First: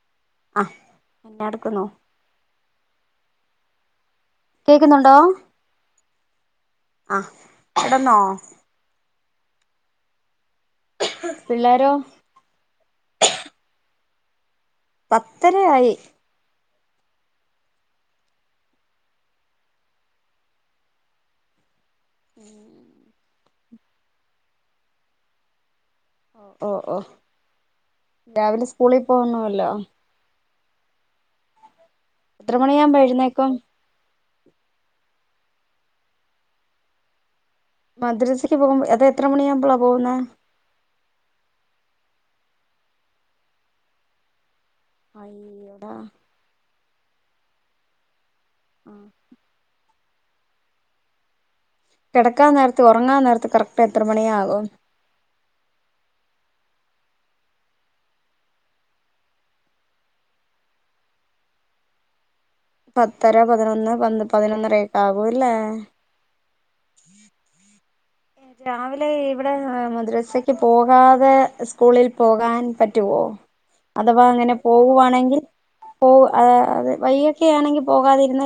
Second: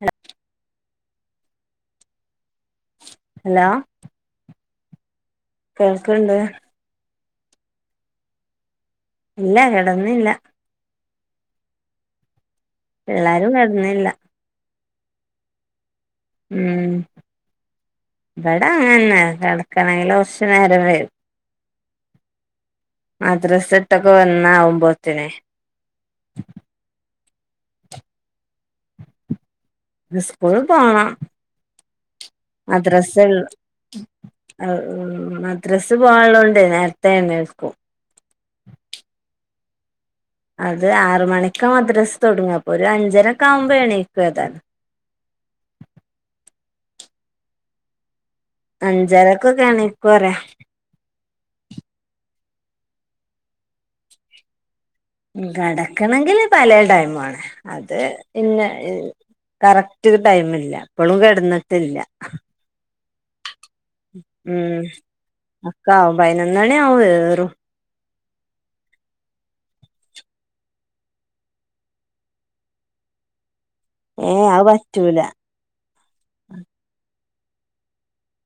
ഉ [inaudible] എന്താടുക്കുന്നു? ഹലോ കേൾക്കുന്നുണ്ടോ? കേൾക്കണ്ട്. ആഹ് എടന്നോ ഇല്ല കടന്നില്ല. പിള്ളാരോ? പിള്ളാരും കിടന്നില്ല. പത്തരയായി ഉം ഇവിട അങ്ങനന്നെ കിടക്കണെങ്കില കുറച്ച നേരം വരും. ഉം അ്ര സെട്ടക്ക വന്ന അകുമ്പോത്തന ഓ ഓ ഓ രാവിലെ സ്കൂളിൽ പോണോല്ലോ സ്കൂൾ പോണം. എത്ര മദ്രസ മണിയാവുമ്പോരുന്നേക്കും? മദ്രസ് പോവാനുള്ളതൊണ്ട് നേരത്തെ എഴുന്നേൽക്കും മദ്രസക്ക് പോകുമ്പോ അതാ എത്ര മണിയാകുമ്പോളാ പോകുന്ന? അത് ആറ മണിക്ക മദ്രാസ് തുടങ്ങാ അപ്പൊ ഒരു അഞ്ചരക്കെ ആവുമ്പോ എണീക്കും ഏതാനും യി എടെ ആഹ് അഞ്ചരൊക്കൊക്കെയാണ് ഇപ്പറെ [inaudible] കിടക്കാൻ നേരത്ത് ഉറങ്ങാൻ നേരത്ത് കറക്റ്റ് എത്ര മണിയാ ആകും? കിടക്കണെങ്കില് പല ടൈം ആണ അത് ഇന്ന കറക്റ്റ് ടൈമ ഇില്ല ഇപ്പോളും കിടന്നിട്ടില്ല പത്തര പതിനൊന്ന് പന്ത് ഉം പതിനൊന്നരയൊക്കെ ആകൂല്ലേ അക്കആവും പയിനോന്നണി ആവും ഏറും രാവിലെ ഇവിടെ മദ്രസക്ക് പോകാതെ സ്കൂളിൽ പോകാൻ പറ്റുവോ? അഥവാ ഏ അങ്ങനെ അത് പറ്റൂല പോവുവാണെങ്കിൽ. പോ അ അത് വയ്യൊക്കെ ആണെങ്കിൽ പോകാതിരുന്ന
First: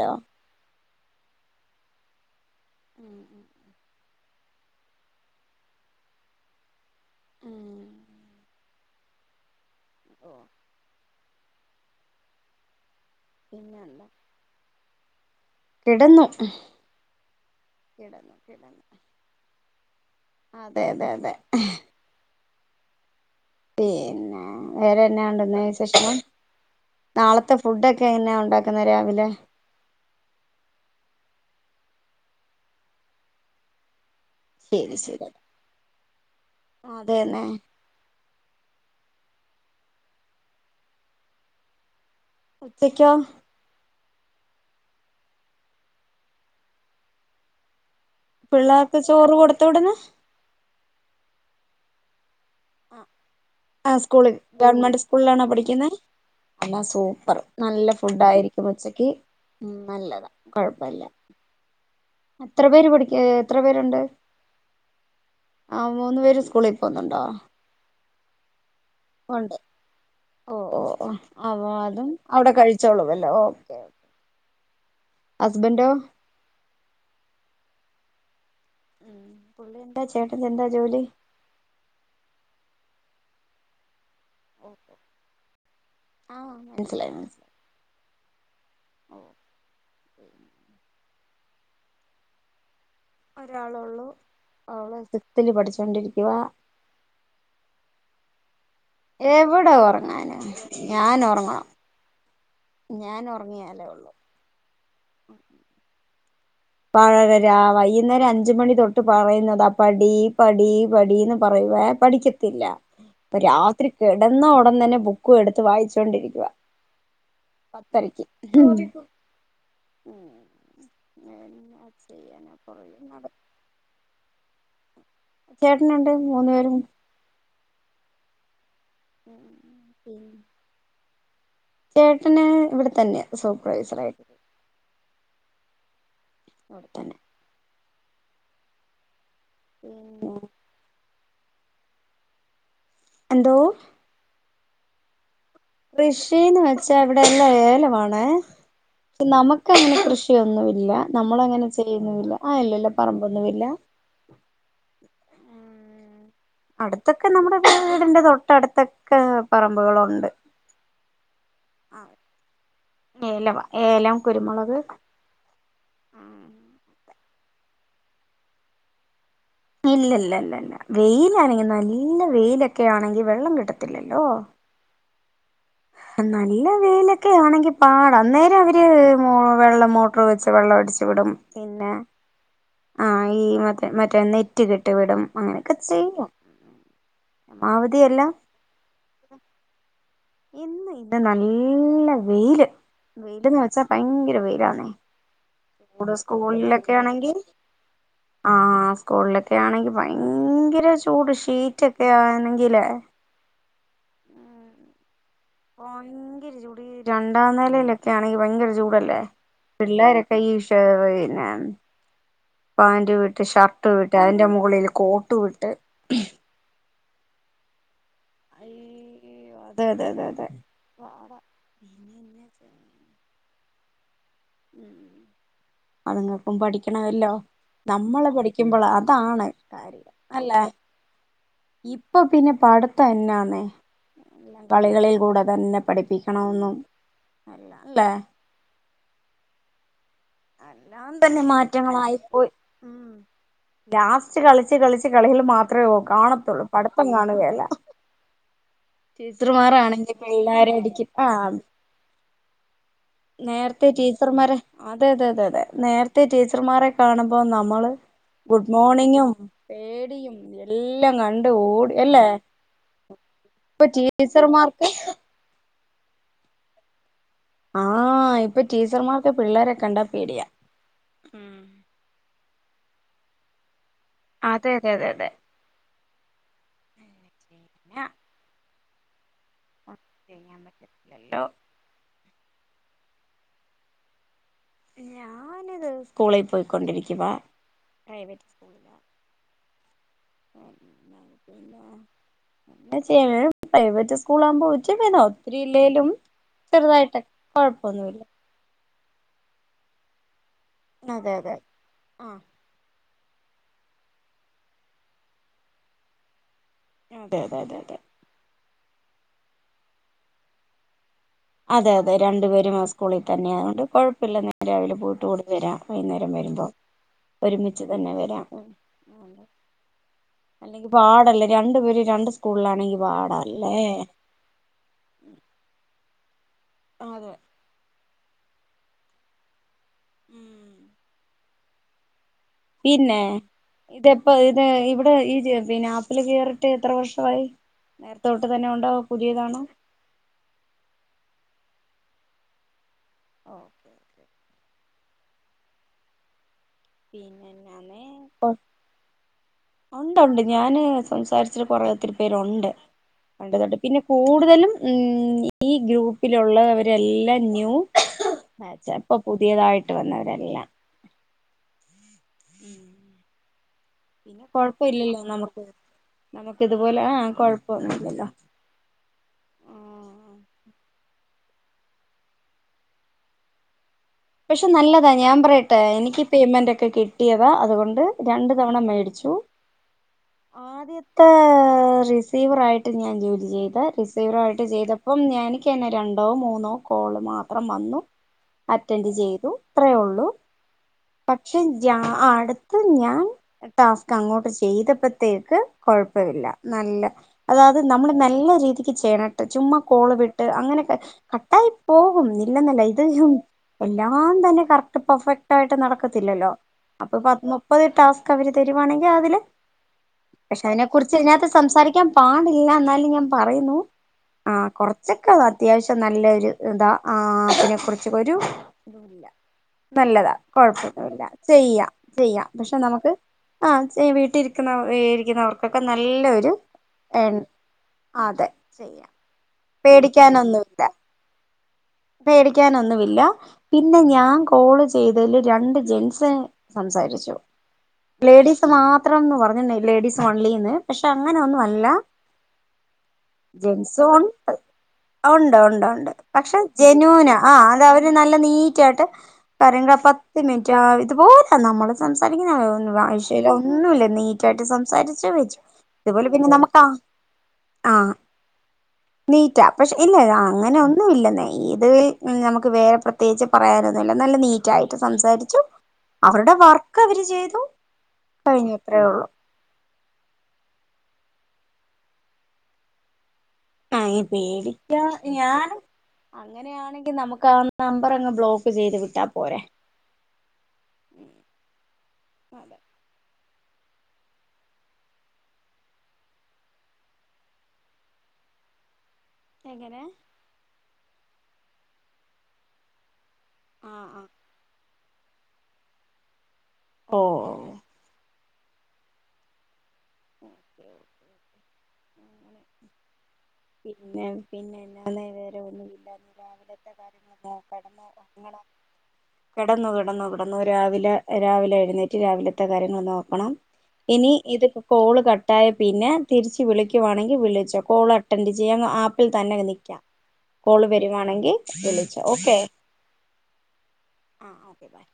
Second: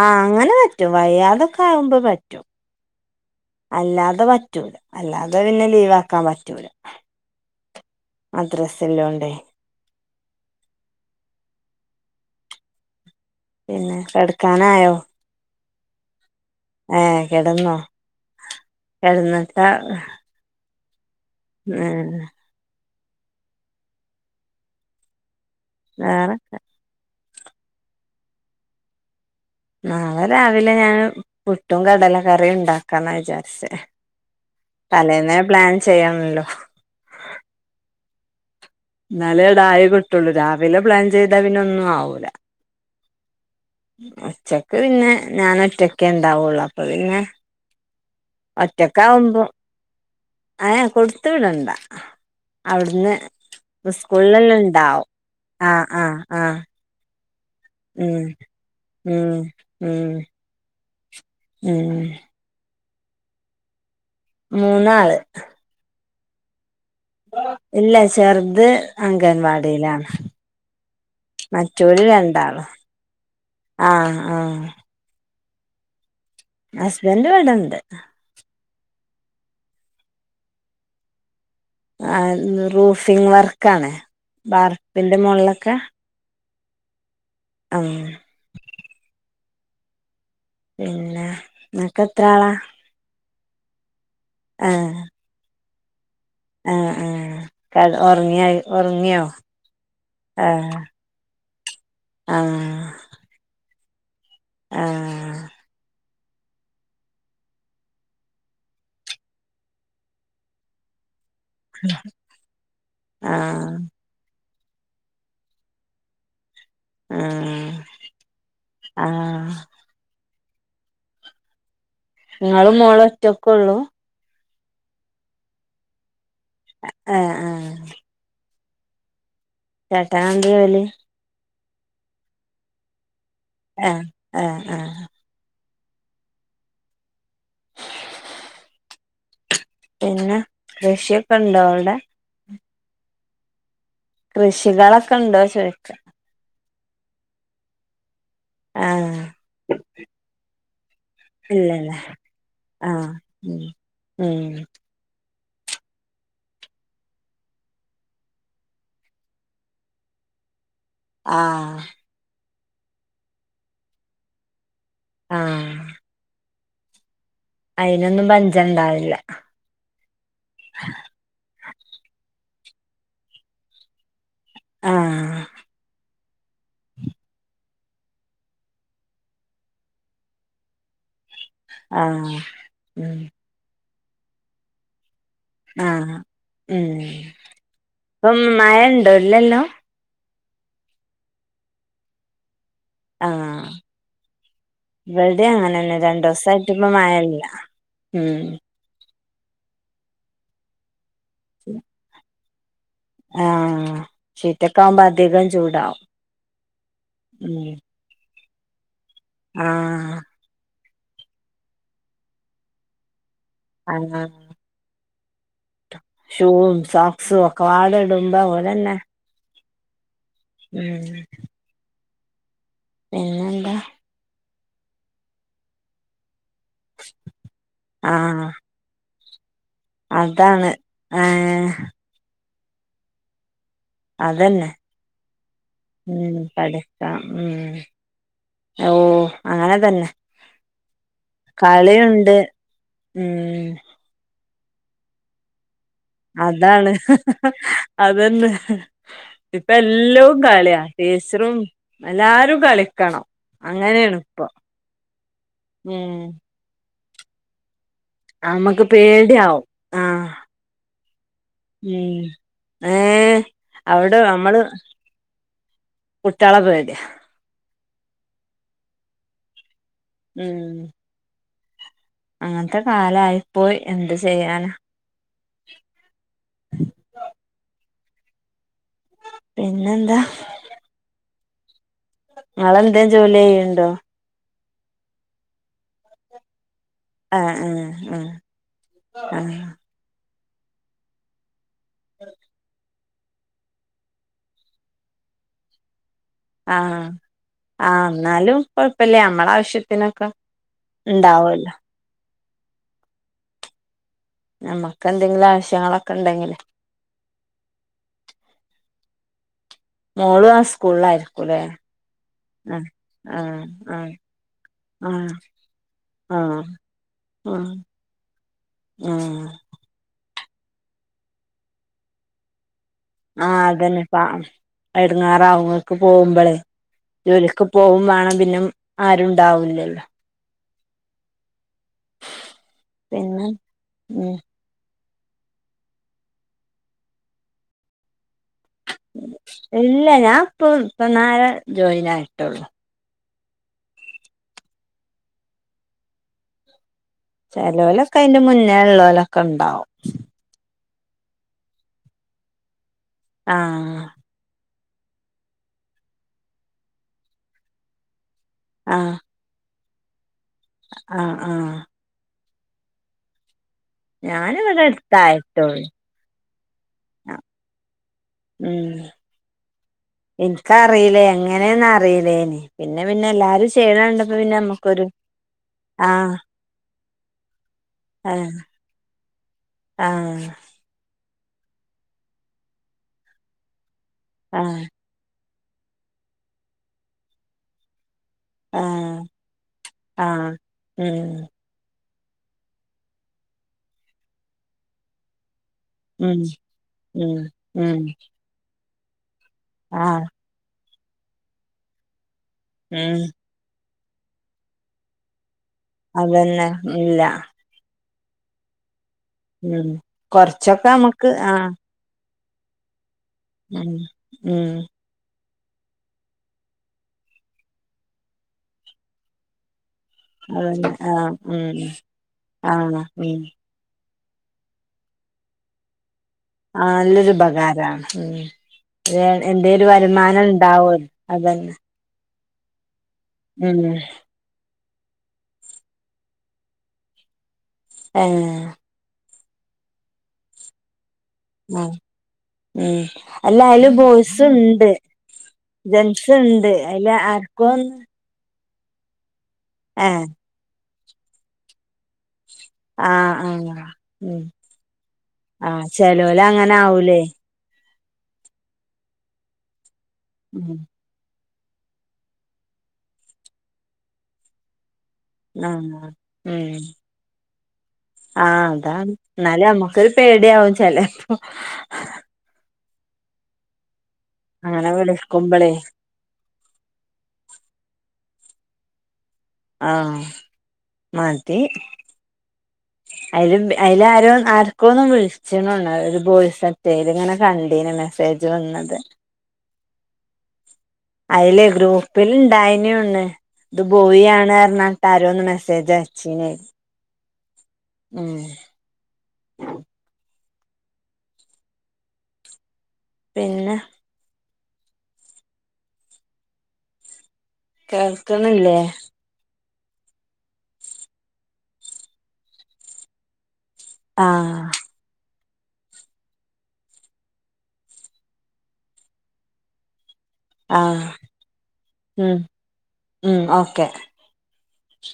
ആഹ അങ്ങനെ പറ്റും വയാതൊക്കെ ആകുമ്പോ പറ്റും ഉം ഉം ഉ അല്ലാതെ പറ്റൂല അല്ലാതെ പിന്നെ ലീവാക്കാൻ പറ്റൂല മദ്രസ് [unintelligible] ഓ പിന്നെ പിന്നെന്താ കെടക്കാനായോ കിടന്നു ഏഹ് കെടന്നോ, കിടന്നു കിടന്നു കെടന്ന് ആഹ് അതെ അതെ അതെ പിന്നെ വേറെന്നാ ഉണ്ട് [unintelligible] വേറെ നാളത്തെ ഫുഡൊക്കെ എങ്ങനെയാ ഉണ്ടാക്കുന്നെ രാവിലെ നാളെ രാവിലെ ഞാൻ പുട്ടും കടലക്കറിയും ഉണ്ടാക്കാന്നാ വിചാരിച്ചേ ശരി ശരി തലേന്നേ പ്ലാൻ ചെയ്യണല്ലോ അതെന്നെ എന്നാല് തായെ കിട്ടുള്ളു രാവിലെ പ്ലാൻ ചെയ്താ പിന്നെ ഒന്നും ആവൂല ഉച്ചക്കോ ഉച്ചക്ക് പിന്നെ ഞാൻ ഒറ്റക്കെ ഉണ്ടാവുള്ളു അപ്പൊ പിന്നെ. പിള്ളേർക്ക് ചോറ് കൊടുത്ത വിടുന്നേ ഏ കൊടുത്തു വിടണ്ട അവിടുന്ന് ആ സ്കൂളിൽ സ്കൂൾലെല്ലാം ഗവൺമെന്റ് ഇണ്ടാവും സ്കൂളിലാണോ ആ പഠിക്കുന്നെ ആ ആ എല്ലാം [unintelligible] നല്ല ഫുഡായിരിക്കും ഉച്ചക്ക് ഉം നല്ലതാ കൊഴപ്പല്ല ഉം അത്ര പേര് പഠിക്ക എത്ര പേരുണ്ട് മൂന്നാള് ആ മൂന്ന് പേര് സ്കൂളി എല്ലാ ചെർത് ഒണ്ട് ഓ ഓ ഓ അ മറ്റോല് അതും അവിടെ രണ്ടാളും കഴിച്ചോളുവല്ലോ ഓക്കേ ആഹ് ഹസ്ബൻന്റൊ ഹസ്ബൻറ് ഇവടെണ്ട് ഉം പുള്ളി എന്താ ചേട്ടൻ എന്താ ജോലി ആ റൂഫിംഗ് വർക്ക് ആണ് ബാർപ്പിന്റെ മുകളൊക്കെ മൻസിലായി മൻ ഓ പിന്നെ നിനക്ക് എത്ര ആളാ? ഒരാളൊള്ളൂ അവള് സിക്സ്ത്തിൽ പഠിച്ചു രണ്ടടി ഏ ഏ കൽ ഒ [unintelligible] എവിട ഉറങ്ങാന ഞാൻ ഉറങ്ങണം ആഹ് ഞാൻ ഉറങ്ങിയാലേ ഉള്ളൂ ആ ഇപ്പാരാ വരാ വൈകുന്നേരം അഞ്ചു മണി തൊട്ട് പറയുന്നതാ പടീ പടീ പടീ ന്ന് പറയുവേ പഠിക്കത്തില്ല പ്പ ആഹ് രാത്രി കിടന്നാ ടൻ തന്നെ ബുക്കും എടുത്ത് വായിച്ചോണ്ടിരിക്കുവാ ആഹ് പത്തരക്ക് ഉം ആഹ് ഉ [inaudible] വേറെന്നാ നിങ്ങളും മോളും ഒറ്റൊക്കൊള്ളൂ ചേട്ടനുണ്ട് മൂന്നു ഏഹ് പേരും ഏഹ് ഉ [inaudible] ചേട്ടനെന്താ ജോലി ചേട്ടന് ഇവിടെ തന്നെയാ ആഹ് സൂപ്രൈവൈസറായിട്ട് ആഹ് ആഹ് ഔടെ തന്നെ പിന്നെ കൃഷിയൊ ക്കണ്ടോ അവിടെ എന്തോ കൃഷികളൊക്കെ ഇണ്ടോ കൃഷീന്ന് വെ ച്ചാ ഇവിടെയല്ലാം ഏലമാണേ ആഹ് ശെ നമുക്ക് അങ്ങനെ കൃഷിയൊന്നുവി ഇല്ല നമ്മളങ്ങനെ ഇല്ലല്ലേ ചെയ്യുന്നുവില്ല ആ ഇല്ലല്ല ആഹ് ഉം പറമ്പൊന്നുവില്ല ഉം അടുത്തൊക്കെ നമ്മുടെ വീടിന്റെ തൊട്ട് അടുത്തൊക്കെ പറമ്പുകളുണ്ട് ആഹ് ഏല വാ ഏലം കുരുമുളക് ആഹ് അതിനൊന്നും പഞ്ചം ഉണ്ടാവില്ല ഇല്ല ഇല്ല ഇല്ല ഇല്ല വെയിലാണെങ്കിൽ നല്ല വെയില ക്കെ ആണെങ്കിൽ വെള്ളം കിട്ടത്തില്ലല്ലോ ആ നല്ല വെയിലൊക്കെ ആണെങ്കി പാട അന്നേരം അവര് വെള്ളം മോട്ടർ വെച്ച് വെള്ളം അടിച്ചു വിടും ആഹ് ഉം മറ്റെ മറ്റേ നെറ്റ് കെട്ടി വിടും അങ്ങനെയൊക്കെ ആ ചെയ്യും ഉം പരമാവധിയെല്ലാം ഇപ്പം മഴ ഉണ്ടോ ഇല്ലല്ലോ ഇന്ന് ഇവിടെ നല്ല വെയില് വെയിലന്ന് ആഹ് വെച്ചാ ഭയങ്കര വെയിലാണേ ന്നെ ചൂട് രണ്ടു ദിവസായിട്ട് ഇപ്പ സ്കൂളിലൊക്കെ ആണെങ്കി മഴയില്ല ഉം ആ സ്കൂളിലൊക്കെ ആണെങ്കിൽ ഭയങ്കര ചൂ ചൂട് ഷീറ്റ് ഒക്കെ ആ കിലെ ആ ഷീറ്റക്കെ ആവുമ്പോ അധികം ചൂടാവും ഭയങ്കര ചൂട് ഈ രണ്ടാം ഉം നിലയിലൊക്കെ ആണെങ്കിൽ ഭയങ്കര ചൂടല്ലേ ആഹ് പിള്ളോരൊക്കെ ഈഷ [unintelligible] പാന്റുവി ഷർട്ടുവിട്ട് ആഹ് അതിന്റെ മുകളിൽ കോ ട്ടു വിട്ട് സോക്കാവട് ടുമ്പ ഓലന്നേ അയ്യോ അതെ അതേ അതേ ഉം [inaudible] പിന്നെന്താ ഉം അതുങ്ങ ക്കും പഠിക്കണമല്ലോ നമ്മള് ആഹ് പഠിക്കുമ്പോൾ അതാണ് അല്ലേ അതാണ് ഏഹ് ഇപ്പൊ പിന്നെ പടുത്തം എന്നാന്നേ എല്ലാം അതന്നെ കളികളിൽ കൂടെ തന്നെ ഉം പഠിപ്പിക്കണോന്നും പഠിക്കാം ഉം എല്ലാം അല്ലേ ഓ അങ്ങനെ തന്നെ എല്ലാം തന്നെ കളിയുണ്ട് മാറ്റങ്ങളായിപ്പോയി ഉം ലാസ്റ്റ് കളി കളിച്ച് കളികൾ മാത്രം അതാണ് അതന്നെ ഇപ്പ ടീച്ചർമാരാണെങ്കിൽ എല്ലോം പിള്ളേരെ കളിയാ അടിക്കും ആഹ് ടീച്ചറും എല്ലാരും കളിക്കണം നേരത്തെ അങ്ങനെയാണ് ഇപ്പൊ ടീച്ചർമാരെ അതെ അതെ അതതെ ഉം നേരത്തെ ടീച്ചർമാ മാരെകാണുമ്പോ നമ്മള് ഗുഡ് നമ്മക്ക് മോർണിങ്ങും പേടിയാവും ആഹ് പേടിയും എല്ലാം കണ്ട് ഓടി അല്ലേ ഉം ഏഹ് ഇപ്പൊ ടീച്ചർമാർക്ക് കുട്ട്യാള പേടി- ആഹ ഇപ്പൊ ടീച്ചർമാർക്കെ പിള്ളേരക്കെ കണ്ടാ പേടിയാ ഉ അങ്ങനത്തെ കാലായിപ്പോയി എന്ത് ചെയ്യാനാ അതെ അതെ അതെ അതെ [unintelligible] ഏ പിന്നെന്താ ഹലോ [unintelligible] ങ്ങളെന്തേം ജോലി ചെയ്യ്ണ്ടോ ഞാനിത് സ്കൂളിൽ പോയി ആഹ ഉ ഉ ആഹ ഉ ഉ ആ ഉ [unintelligible] ങ്ങനെ ചെയ്യ പ്രൈവറ്റ് സ്കൂളാകുമ്പോൾ ഒത്തിരി ഇല്ലേലും ആഹ് ചെറുതായിട്ട് ആ് കൊഴപ്പൊന്നുമില്ല എന്നാലും കുഴപ്പില്ലേ നമ്മളെ ആവശ്യത്തിനൊക്കെ അതെ അതെ ഉണ്ടാവല്ലോ ആഹ നമ്മക്ക് എന്തെങ്കിലും ആവശ്യങ്ങളൊക്കെ ഉണ്ടെങ്കില് അതെ അതെ അതെ അതെ മോളും ആ സ്കൂളിലായിരുന്നു അതെ അതെ രണ്ടുപേരും ആ സ്കൂളിൽ തന്നെ ആഹ് അതുകൊണ്ട് ആഹ് കൊഴപ്പമില്ല നേരെ രാവിലെ പോയിട്ട് ആഹ് കൂടി വരാം വൈകുന്നേരം ആഹ് വരുമ്പോ ആഹ് ആഹ് ഒരുമിച്ച് തന്നെ വരാം അല്ലെങ്കി പാടല്ലേ രണ്ട് പേര് രണ്ട് സ്കൂളിലാണെങ്കിലും ആഹ അതന്നെ പ എടങ്ങേറാങ്ങൾക്കും പോകുമ്പളേ അതെ ജോലിക്ക് പോകും വേണം- ആ പിന്നെ ആരും ഉണ്ടാവൂലല്ലോ ഉം പിന്നേ പിന്നെ ഉം ഇതെപ്പോ ഇത് ഇവ് ഈ ജെ പിന്നെ ആപ്പില് കേറീട്ട് എത്ര വർഷവായി നേര ഇല്ല ഞാൻ ഇപ്പൊ ഇപ്പന്നാരെ ജോയിൻ ആയിട്ടൊള്ളൂ ഓക്കേ ഓക്കേ പിന്നെന്നാന്നേ ചെലോലൊക്കെ അയ്ന്റെ മുന്നേ ഇള്ളോലൊക്കെണ്ടാവും ഉണ്ടുണ്ട് ഞാന് സംസാരിച്ചിട്ട് കൊറേ ഒത്തിരി പേരൊണ്ട് കണ്ടതോണ്ട് പിന്നെ ആഹ് കൂടുതലും ഉം ഈ ഗ്രൂപ്പിലുള്ളവരെല്ലാം ന്യൂ അ ചെൽപ്പൊ പുതിയതായി യിട്ട് വന്നവരല്ല അആ ആ ഉം പിന്നെ ഞാനിവടെ കൊഴപ്പ ഇല്ലല്ലോ നമുക്ക് അട്ത്തായിട്ടോള്ളു നമുക്ക് ഇതുപോലെ ആ അ കൊഴപ്പൊന്നുമില്ലല്ലോ ഉം ആഹ് ഇൻക്കറീലേ ഇങ്ങനേന്നറീലേനി പിന്നെ പിന്നെ എല്ലാരും ച് പക്ഷെ നല്ലതാ ഞാൻ പറയട്ടെ എനിക്ക് ആഹ് പേയ്മെന്റ് ഒക്കെ കി ട്ടിയത അതുകൊണ് ണ്ട് ആഹ് രണ്ട് തവണ മേടിച്ചു ആഹ് ആദ്യതെ ഇപ്പോ റിസീവർ ആയിട്ടും ഞാൻ ജോലി ചെയ്ത റിസി റിസീവറായിട്ട് ആഹ് ചെയ്തപ്പം ഞാനി ക്കെന്നെ രണ്ടോ മൂന്നോ കോള് മാത്രം വന്നു അറ്റൻ്റ് ആഹ് ചെയ്തു ഇത്രേ ഒള്ളൂ ആഹ് ഉം പക്ഷെ ജാ ആ അട്ത്ത് ഞാൻ ടാസ്ക് അങ്ങോട്ട് ചെയ്തപ്പത്തേക്ക് ഉം കൊഴപ്പവില്ല നല്ല ഉം അതായത് ഉം നമ്മള് നല്ല രീതി ക്കി ചെയ്യണം ചുമ്മാക്കോള് ആഹ് വിട്ട് അങ്ങനൊക്കെ കട്ടായി പോകും ഇല്ലെന്നല്ല ഇത് ഉം എല്ലാം തന്നെ കറക്ട് പെർഫെ ട്ടായിട്ട് നടക്കത്തില്ലല്ലോ അതന്നെ അപ്പൊ ഇല്ല പ്പ മുപ്പത് ടാസ് കവര് തരുവാണെ രാവിലെ ഉം പക്ഷെ അതിനെ കൊറച്ചൊക്കെ കുറിച്ച് നമുക്ക് ഇതിനാത്ത് ആഹ് സംസാരിക്കാൻ പാടി ഇല്ല എന്നാലും ഞാൻ പറയുന്നു ഉം ആ ഉം കൊറച്ചൊക്കെ അത്യാവശ്യം നല്ല ഒരു ഇതാ ആ ആപിനേ കുറിചും ഒരു നല്ലതാ അതന്നെ കൊഴപ്പൊന്നുല്ല ആഹ് ഉം ചെയ്യാ ചെയ്യാം പക്ഷെ ആഹ് നമുക്ക് ഉം ആഹ് ആ ചെയ് ട്ടിരിക്കുന്നവർക്കൊക്കെ നല്ല ഒ ആ നല്ലൊരു ഉപകാരമാണ് ചെയ്യാം ഉ എ എ ഒരു വരുമാനം ഉണ്ടാവോല്ലോ അതന്നെ പേടിക്കാനൊന്നുമി ല്ല ഉം പിന്നെ ഞാൻ കോള് ചെ ചെയ്തതില് രണ്ട് ജെന്സ് സംസാരിച്ചു ഏഹ് ലേഡീസ് മാത്രംന്ന് പറ ലേഡീസ് ഓൺലിന്ന് പക്ഷ ആ ഉം അല്ലാ അയിലും ബോയ്സും ഉണ്ട് ഉണ്ട് ഉണ്ട് ഉണ്ട് ജെന്സ് പക്ഷെ ഉണ്ട് അയില് ജെനൂന ആ ആർക്കോ അത് അവര് നല്ല നീറ്റ് ആയിട്ട് കാര ഏഹ് പത്ത് മിനിറ്റ് ആ അതുപോലെ നമ്മള് സംസാ ഒ ആഹ് വഴഷല്ല ആഹ് ഒന്നുമല്ല ഉം നീറ്റായിട്ട് സംസാരിച്ച വച്ചു ആഹ് ഇതുപോലെ ചെലോല് പിന്നെ അങ്ങനെ നമക്കാ ആവൂലേ ആ നീറ്റാ പക്ഷെ ഇല്ല ഉം അങ്ങനെയ ഒന്നും ഇില്ലെന്ന ഇത് നമുക്ക് വേറെ പ്രത്യേകിച്ച് പറയാനൊന്നുമില്ല നല്ല നീറ്റ ആയിട്ട് സംസാരിച്ചു ആഹ് അവരുടെ ഉം വർക്ക് അവര് ചെയ്തു കഴിഞ്ഞു അത്രയേ ഉള്ളു ഒരു പേടിയവും ചലപ്പ ആ അങ്ങനെ പേടിക്കാ വിളിക്കുമ്പളേ ഞാനും അങ്ങനെയാണെങ്കിൽ നമുക്കാ അപ്പറ അങ് ബ്ലോക്ക് ചെയ്ത് വിട്ടാം ആഹ മതി അതെ അതില് അതിൽ ആരോ ആർക്കും ഒന്നും വിളിച്ചണണ്ട ഒരു വോയിസ ചെയ്ത് ഇങ്ങനെ കണ്ടീനെ മെസ്സേജ് വന്നത് എങ്ങനെ അതിലെ ഗ്രൂപ്പിൽ ഇണ്ടായനുണ് ഇത് ആ ആ ബോയി ആണ് ർന് താരോ ഒന്ന് മെസ്സേജ് അയച്ചനേ ഓഓ ഉം ഒകെ പിന്നെ പിന്നെന്നാന്നെ വേറെ ഒന്നുമില്ല രാവിലത്തെ കാര്യ [unintelligible] കേൾക്ക്ണില്ലേ കിടന്നു കിടന്നു കിടന്നു രാവിലെ രാവിലെ എഴുന്നേറ്റ് രാവിലത്തെ കാര്യങ്ങൾ നോക്കണം ഇനി ആഹ് ഇതൊക്കെ കോള് ക- പിന്നെ തിരിച്ച് വിളിക്കുവാണെങ്ക- വിളിച്ച കോൾ അറ്റൻഡ് ചെയ്യാ ആപ്പിൽ തന്നെ നിക്കാം കോള് ആഹ് വരുവാണെങ്കിൽ വിളിച്ചോ ഉം ഓക്കെ ഉം ഓക്കെ ആ ഓക്കെ ബൈ